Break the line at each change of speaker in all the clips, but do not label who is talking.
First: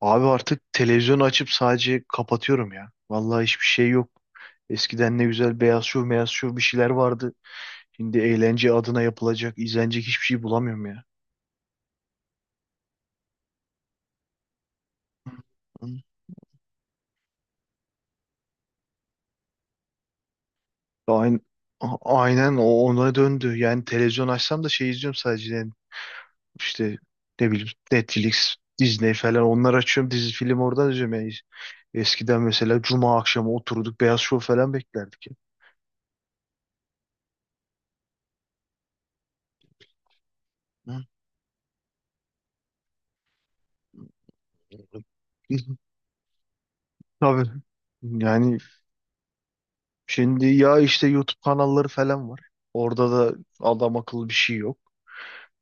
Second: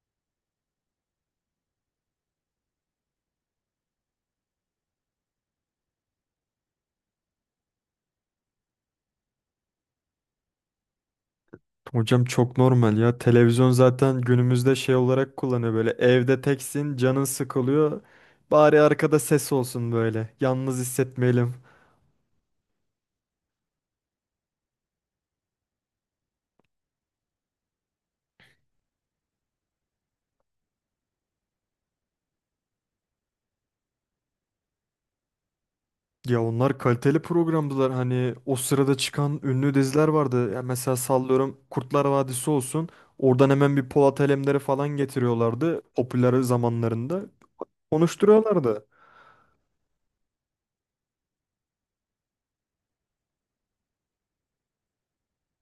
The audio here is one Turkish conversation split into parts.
Abi artık televizyonu açıp sadece kapatıyorum ya. Vallahi hiçbir şey yok. Eskiden ne güzel beyaz şov bir şeyler vardı. Şimdi eğlence adına yapılacak, izlenecek hiçbir şey bulamıyorum ya.
Hocam çok normal ya. Televizyon zaten günümüzde şey olarak kullanıyor böyle. Evde teksin, canın sıkılıyor. Bari arkada ses olsun böyle. Yalnız
Aynen,
hissetmeyelim.
aynen o ona döndü. Yani televizyon açsam da şey izliyorum sadece. Yani işte ne bileyim Netflix, Disney falan onları açıyorum. Dizi film oradan izliyorum. Yani eskiden mesela cuma akşamı oturduk beyaz şov falan beklerdik ya.
Ya onlar kaliteli programdılar. Hani o sırada çıkan ünlü diziler vardı. Ya mesela sallıyorum Kurtlar Vadisi olsun. Oradan hemen bir Polat Alemdar'ı falan
Hı.
getiriyorlardı. Popüler zamanlarında.
Tabii. Yani
Konuşturuyorlardı.
şimdi ya işte YouTube kanalları falan var. Orada da adam akıllı bir şey yok.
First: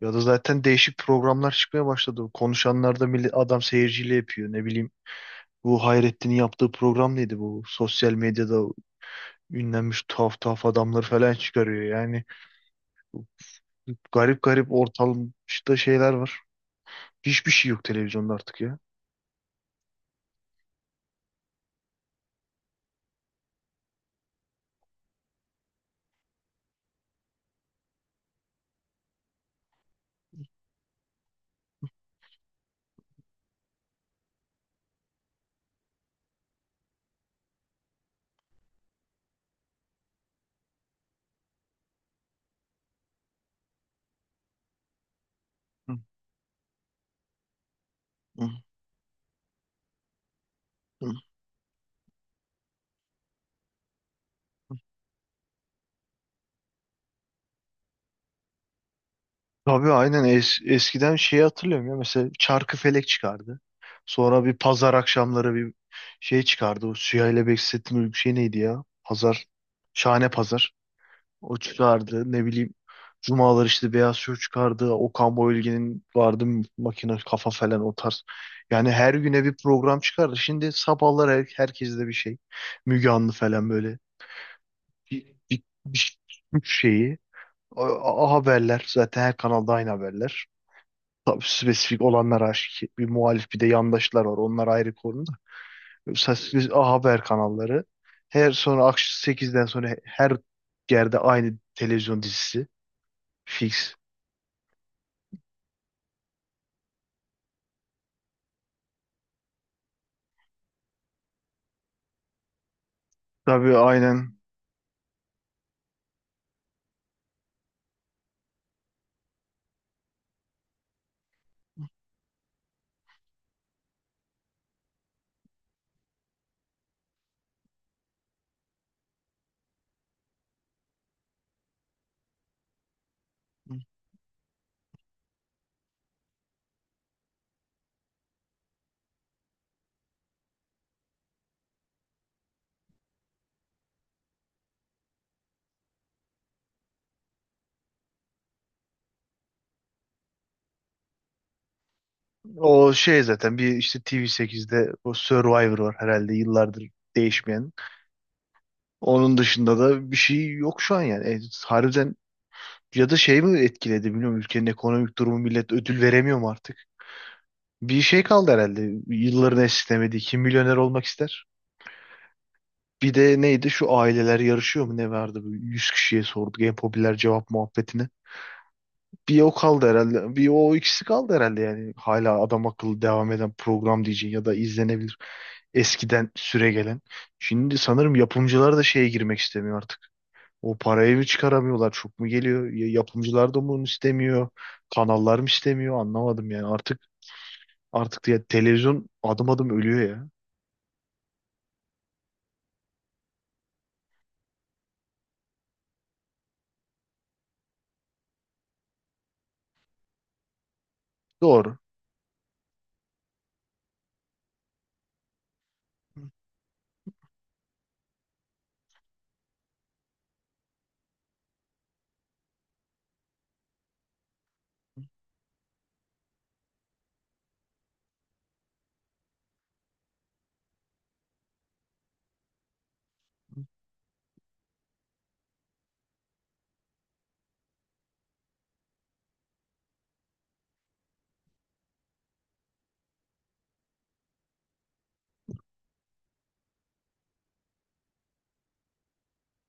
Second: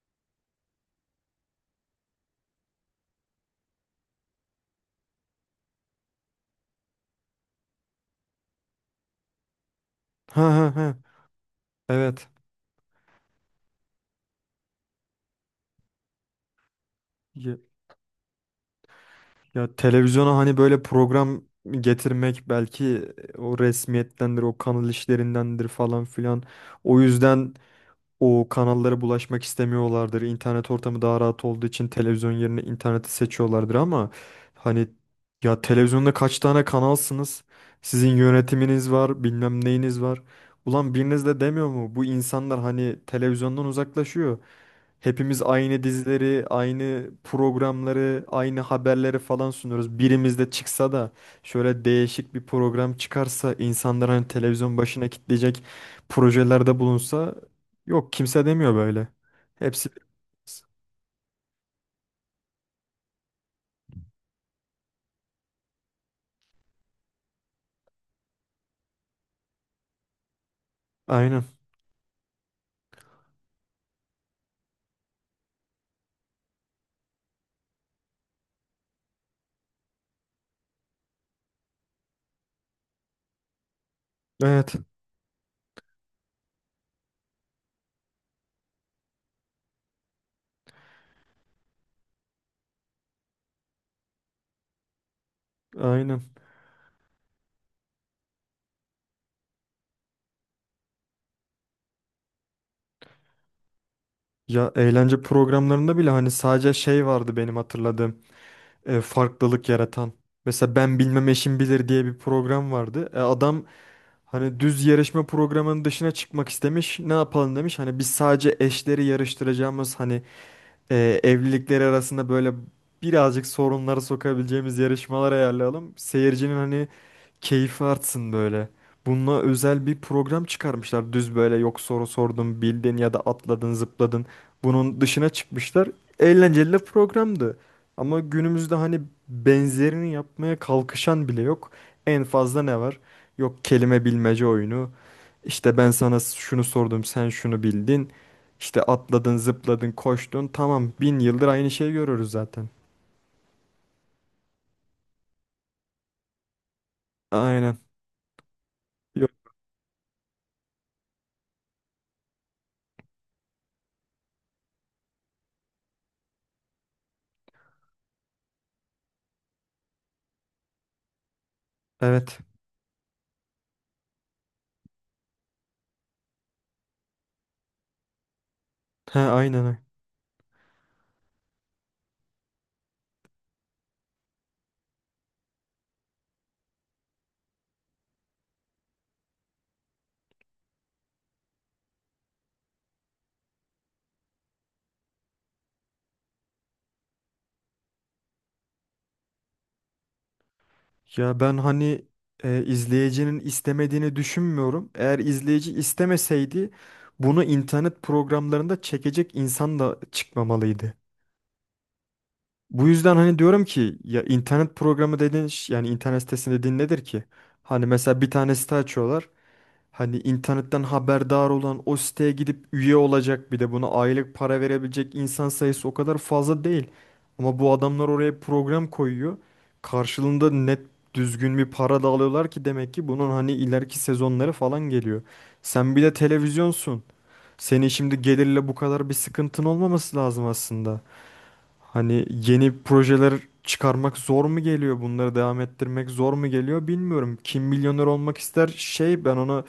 Ya da zaten değişik programlar çıkmaya başladı. Konuşanlarda millet, adam seyirciyle yapıyor. Ne bileyim bu Hayrettin'in yaptığı program neydi bu? Sosyal medyada ünlenmiş tuhaf
Ha ha
tuhaf
ha.
adamları falan çıkarıyor. Yani
Evet.
garip garip ortalıkta şeyler var. Hiçbir şey yok televizyonda artık ya.
Ya televizyona hani böyle program getirmek belki o resmiyettendir, o kanal işlerindendir falan filan. O yüzden o kanallara bulaşmak istemiyorlardır. İnternet ortamı daha rahat olduğu için televizyon yerine interneti seçiyorlardır ama hani ya televizyonda kaç tane kanalsınız? Sizin yönetiminiz var, bilmem neyiniz var. Ulan biriniz de demiyor mu? Bu insanlar hani televizyondan uzaklaşıyor. Hepimiz aynı
Hı,
dizileri, aynı programları,
hı,
aynı haberleri falan sunuyoruz. Birimiz de çıksa
hı.
da şöyle değişik bir program çıkarsa, insanlar hani televizyon başına kitleyecek projelerde bulunsa. Yok, kimse demiyor böyle. Hepsi
Tabii aynen. Es-
biraz.
eskiden şeyi hatırlıyorum ya, mesela Çarkıfelek çıkardı. Sonra bir pazar akşamları bir şey çıkardı. O Süheyl ile Behzettin Uygun şey neydi ya? Pazar. Şahane Pazar.
Aynen.
O çıkardı. Ne bileyim cumalar işte Beyaz Şov çıkardı. Okan Bayülgen'in vardı, makine kafa falan o tarz. Yani her güne bir program çıkardı. Şimdi sabahlar herkes de bir şey. Müge Anlı falan böyle.
Evet.
Bir, bir, bir şeyi. Haberler. Zaten her kanalda aynı haberler. Tabii spesifik olanlar aşikar. Bir muhalif bir de yandaşlar var. Onlar ayrı konuda.
Aynen.
Spesifik A Haber kanalları. Her sonra akşam 8'den sonra her yerde aynı televizyon dizisi. Fix.
Ya eğlence programlarında bile hani sadece şey vardı benim hatırladığım. Farklılık yaratan. Mesela ben bilmem eşim bilir diye bir program vardı. Adam
Tabii aynen.
hani düz yarışma programının dışına çıkmak istemiş. Ne yapalım demiş. Hani biz sadece eşleri yarıştıracağımız hani evlilikleri arasında böyle birazcık sorunları sokabileceğimiz yarışmalar ayarlayalım. Seyircinin hani keyfi artsın böyle. Bununla özel bir program çıkarmışlar. Düz böyle yok, soru sordun, bildin ya da atladın, zıpladın. Bunun dışına çıkmışlar. Eğlenceli de programdı. Ama günümüzde hani benzerini yapmaya kalkışan bile yok. En fazla ne var? Yok, kelime bilmece oyunu. İşte ben sana şunu sordum, sen şunu bildin. İşte atladın, zıpladın, koştun. Tamam, bin yıldır aynı şeyi görürüz zaten.
O şey zaten bir işte TV8'de o Survivor var herhalde, yıllardır değişmeyen.
Aynen.
Onun
Yok.
dışında da bir şey yok şu an yani. Harbiden, ya da şey mi etkiledi bilmiyorum, ülkenin ekonomik durumu millet ödül veremiyor mu artık? Bir şey kaldı herhalde. Yılların esnemediği, kim milyoner olmak ister?
Evet.
Bir de neydi şu aileler yarışıyor mu ne vardı? Bu 100 kişiye sorduk, en popüler cevap muhabbetini.
He,
Bir o
aynen.
kaldı herhalde. Bir o ikisi kaldı herhalde yani. Hala adam akıllı devam eden program diyeceğin ya da izlenebilir. Eskiden süre gelen. Şimdi sanırım yapımcılar da şeye girmek istemiyor artık. O parayı mı çıkaramıyorlar? Çok mu geliyor? Yapımcılar da mı bunu istemiyor? Kanallar mı istemiyor? Anlamadım yani. Artık ya televizyon adım adım ölüyor ya.
Ya ben hani izleyicinin istemediğini düşünmüyorum. Eğer izleyici istemeseydi bunu internet programlarında çekecek insan da çıkmamalıydı.
Doğru.
Bu yüzden hani diyorum ki ya internet programı yani internet sitesi dediğin nedir ki? Hani mesela bir tane site açıyorlar. Hani internetten haberdar olan o siteye gidip üye olacak bir de buna aylık para verebilecek insan sayısı o kadar fazla değil. Ama bu adamlar oraya program koyuyor. Karşılığında net, düzgün bir para da alıyorlar ki demek ki bunun hani ileriki sezonları falan geliyor. Sen bir de televizyonsun. Senin şimdi gelirle bu kadar bir sıkıntın olmaması lazım aslında. Hani yeni projeler çıkarmak zor mu geliyor? Bunları devam ettirmek zor mu geliyor bilmiyorum. Kim milyoner olmak ister şey, ben ona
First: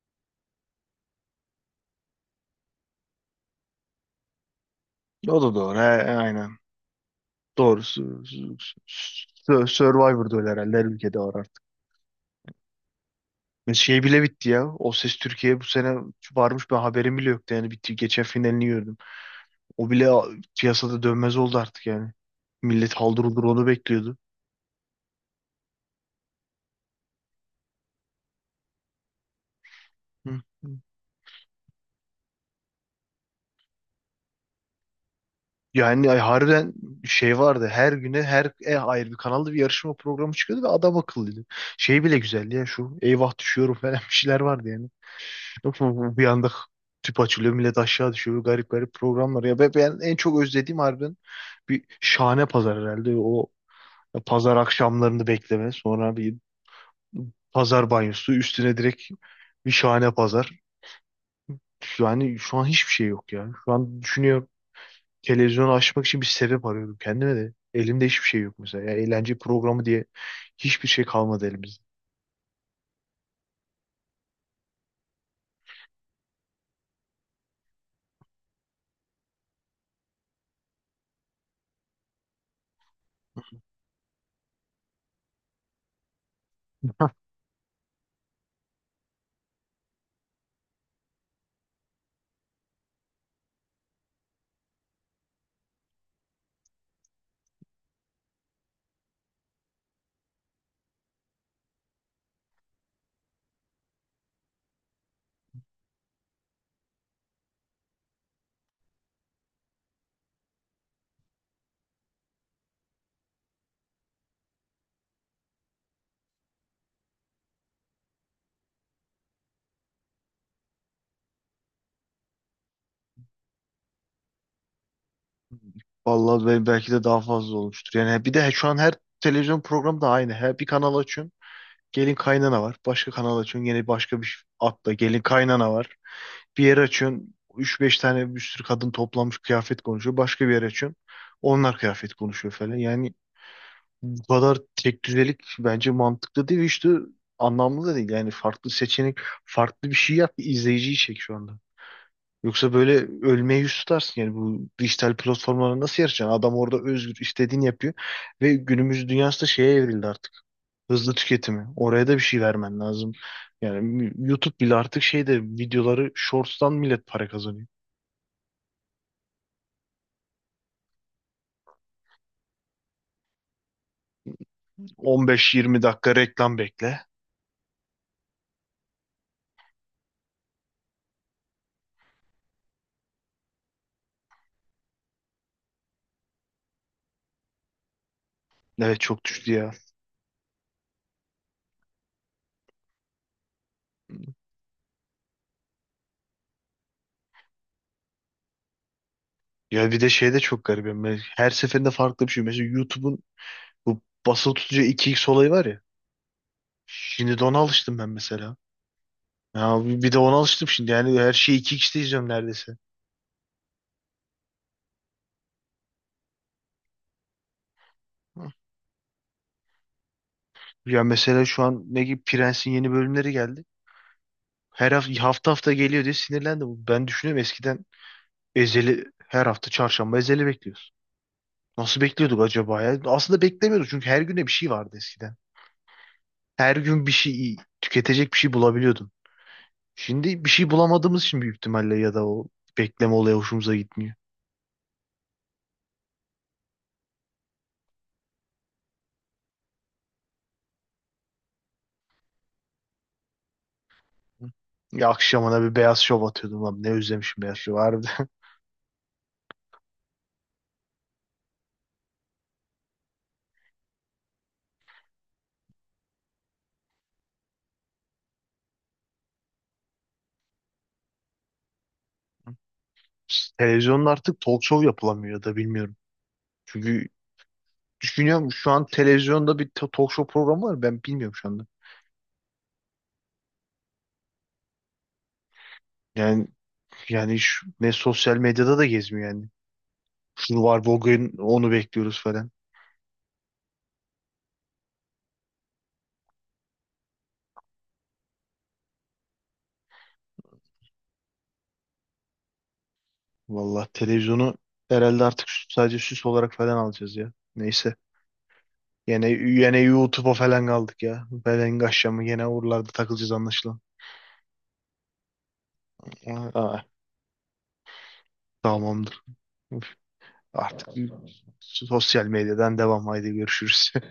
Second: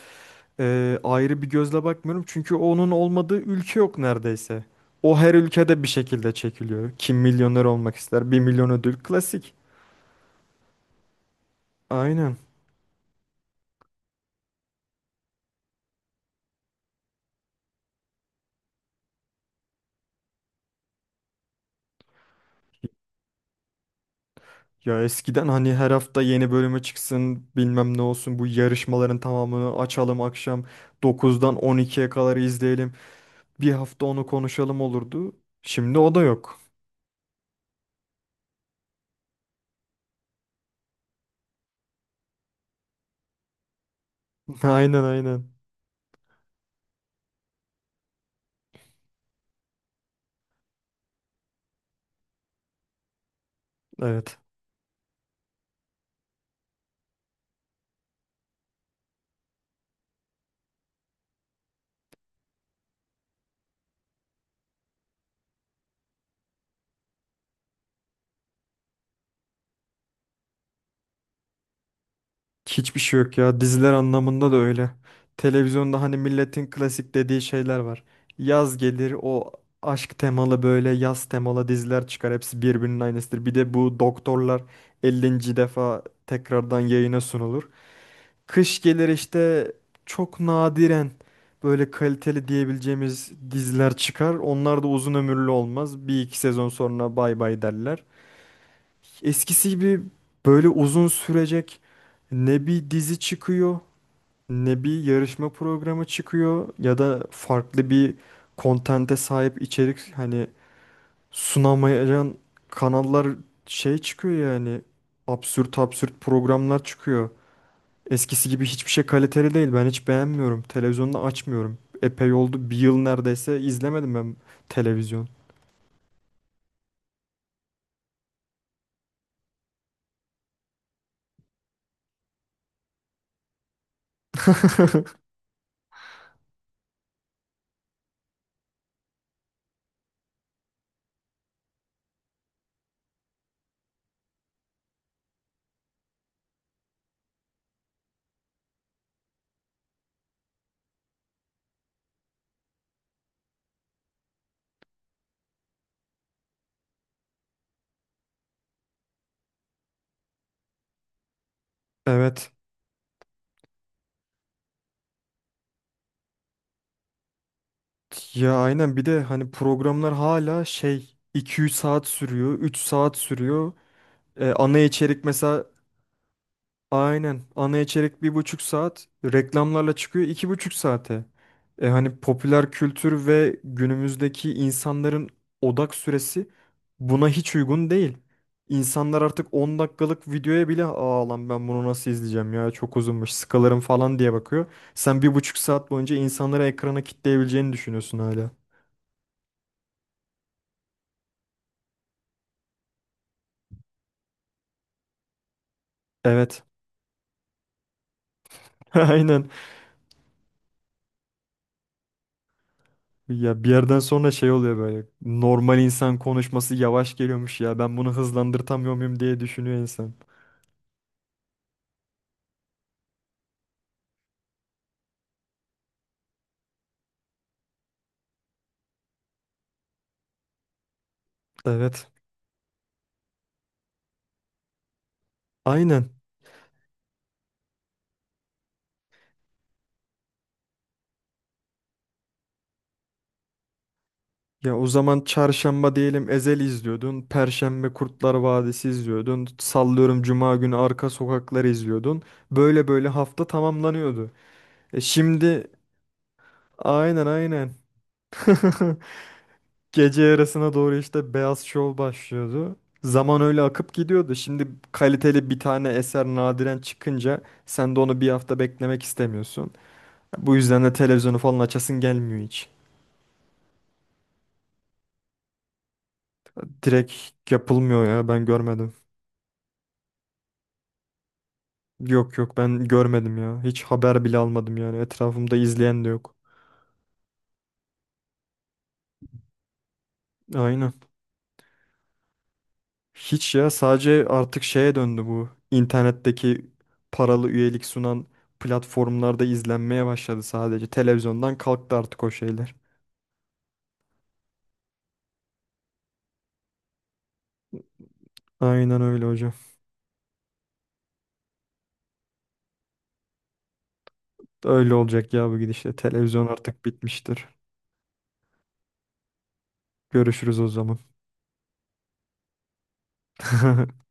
ayrı bir gözle bakmıyorum. Çünkü onun olmadığı ülke yok neredeyse. O her
O da doğru. He,
ülkede bir şekilde
aynen.
çekiliyor. Kim milyoner
Doğru.
olmak ister? Bir milyon ödül klasik.
Survivor'da öyle herhalde. Her ülkede var artık.
Aynen.
Ve şey bile bitti ya. O Ses Türkiye bu sene varmış. Ben haberim bile yoktu. Yani bitti. Geçen finalini gördüm. O bile piyasada dönmez oldu artık yani. Millet haldır huldur onu bekliyordu.
Ya eskiden hani her hafta yeni bölümü çıksın bilmem ne olsun bu yarışmaların tamamını açalım akşam
Hı.
9'dan 12'ye kadar izleyelim. Bir hafta onu konuşalım olurdu. Şimdi
Yani
o
ay,
da yok.
harbiden şey vardı. Her güne her ayrı bir kanalda bir yarışma programı çıkıyordu ve adam akıllıydı. Şey bile güzeldi ya, şu eyvah düşüyorum falan bir şeyler vardı yani.
Aynen, aynen.
Yok mu Bir anda tüp açılıyor, millet aşağı düşüyor. Garip garip programlar. Ya ben en çok özlediğim harbiden bir şahane pazar herhalde. O
Evet.
pazar akşamlarını bekleme. Sonra bir pazar banyosu üstüne direkt bir şahane pazar. Yani şu an hiçbir şey yok ya. Şu an düşünüyorum, televizyonu açmak için bir sebep arıyordum kendime de. Elimde hiçbir şey yok mesela. Ya eğlence programı diye hiçbir şey kalmadı elimizde.
Hiçbir şey yok ya. Diziler anlamında da öyle. Televizyonda hani milletin klasik dediği şeyler var. Yaz gelir o aşk temalı böyle yaz temalı diziler çıkar. Hepsi birbirinin aynısıdır. Bir de bu doktorlar 50. defa tekrardan yayına sunulur. Kış gelir, işte çok nadiren böyle kaliteli diyebileceğimiz diziler çıkar. Onlar da uzun ömürlü olmaz. Bir iki sezon sonra bay bay derler. Eskisi gibi böyle uzun sürecek ne bir dizi çıkıyor, ne bir yarışma programı çıkıyor ya da farklı bir kontente sahip içerik hani sunamayan kanallar şey çıkıyor yani absürt absürt programlar çıkıyor. Eskisi gibi hiçbir şey kaliteli değil. Ben hiç beğenmiyorum. Televizyonda açmıyorum. Epey oldu. Bir yıl neredeyse izlemedim ben televizyon.
Vallahi belki de daha fazla olmuştur. Yani bir de şu an her televizyon programı da aynı. Her bir kanal açıyorsun, gelin kaynana var. Başka kanal açıyorsun, yine başka bir atla gelin kaynana var. Bir yer açıyorsun, üç beş tane bir sürü kadın toplanmış kıyafet konuşuyor. Başka bir yer açıyorsun, onlar kıyafet konuşuyor falan. Yani bu kadar tek düzelik bence mantıklı değil ve işte anlamlı da değil. Yani farklı seçenek, farklı bir şey yap ki izleyiciyi çek şu anda. Yoksa böyle ölmeye yüz tutarsın yani. Bu dijital platformlara nasıl yarışacaksın? Adam orada özgür, istediğini yapıyor ve günümüz dünyası da şeye evrildi artık. Hızlı tüketimi. Oraya da bir şey
Evet.
vermen lazım. Yani YouTube bile artık şeyde, videoları shorts'tan millet para kazanıyor.
Ya aynen, bir de hani programlar hala şey iki üç saat sürüyor, üç saat sürüyor. Ana içerik mesela.
15-20 dakika reklam bekle.
Aynen. Ana içerik bir buçuk saat. Reklamlarla çıkıyor iki buçuk saate. E hani popüler kültür ve günümüzdeki insanların odak süresi buna hiç uygun değil.
Evet
İnsanlar
çok
artık
düştü ya.
10 dakikalık videoya bile aa lan ben bunu nasıl izleyeceğim ya çok uzunmuş sıkılırım falan diye bakıyor. Sen bir buçuk saat boyunca insanları ekrana kitleyebileceğini düşünüyorsun hala.
Ya bir de şey de çok garip. Yani her seferinde farklı bir şey. Mesela YouTube'un bu basılı tutucu 2x olayı var ya.
Evet.
Şimdi de ona alıştım ben mesela.
Aynen.
Ya bir de ona alıştım şimdi. Yani her şeyi 2x'te izliyorum neredeyse.
Ya bir yerden sonra şey oluyor böyle. Normal insan konuşması yavaş geliyormuş ya. Ben bunu hızlandırtamıyor muyum diye düşünüyor insan.
Ya mesela şu an ne gibi Prens'in yeni bölümleri geldi. Her hafta, hafta hafta geliyor diye sinirlendim. Ben düşünüyorum, eskiden Ezeli, her hafta çarşamba Ezeli bekliyoruz. Nasıl
Evet.
bekliyorduk acaba ya? Aslında beklemiyorduk çünkü her güne bir şey vardı eskiden.
Aynen.
Her gün bir şey, tüketecek bir şey bulabiliyordun. Şimdi bir şey bulamadığımız için büyük ihtimalle, ya da o bekleme olayı hoşumuza gitmiyor.
Ya o zaman çarşamba diyelim Ezel izliyordun. Perşembe Kurtlar Vadisi izliyordun. Sallıyorum cuma günü Arka Sokaklar izliyordun. Böyle böyle hafta tamamlanıyordu. E
Ya akşamına
şimdi,
bir beyaz şov atıyordum abi. Ne
aynen
özlemişim beyaz
aynen.
şov harbiden.
Gece yarısına doğru işte Beyaz Şov başlıyordu. Zaman öyle akıp gidiyordu. Şimdi kaliteli bir tane eser nadiren çıkınca sen de onu bir hafta beklemek istemiyorsun. Bu yüzden de televizyonu falan açasın gelmiyor hiç.
Televizyonda artık talk show yapılamıyor ya da bilmiyorum. Çünkü
Direkt yapılmıyor ya, ben
düşünüyorum, şu an
görmedim.
televizyonda bir talk show programı var, ben bilmiyorum şu anda.
Yok yok, ben görmedim ya. Hiç haber bile almadım yani. Etrafımda izleyen de yok.
Yani yani ne sosyal medyada da gezmiyor yani. Şunu var
Aynen.
bugün, onu bekliyoruz falan.
Hiç, ya sadece artık şeye döndü bu. İnternetteki paralı üyelik sunan platformlarda izlenmeye başladı sadece. Televizyondan kalktı artık o şeyler.
Vallahi televizyonu herhalde artık sadece süs olarak falan alacağız ya. Neyse.
Aynen öyle
Yine,
hocam.
yine YouTube'a falan kaldık ya. Belen aşamı yine oralarda takılacağız anlaşılan.
Öyle olacak ya bu gidişle. Televizyon
Aa,
artık bitmiştir.
tamamdır. Üf,
Görüşürüz o
artık
zaman.
sosyal medyadan devam. Haydi görüşürüz.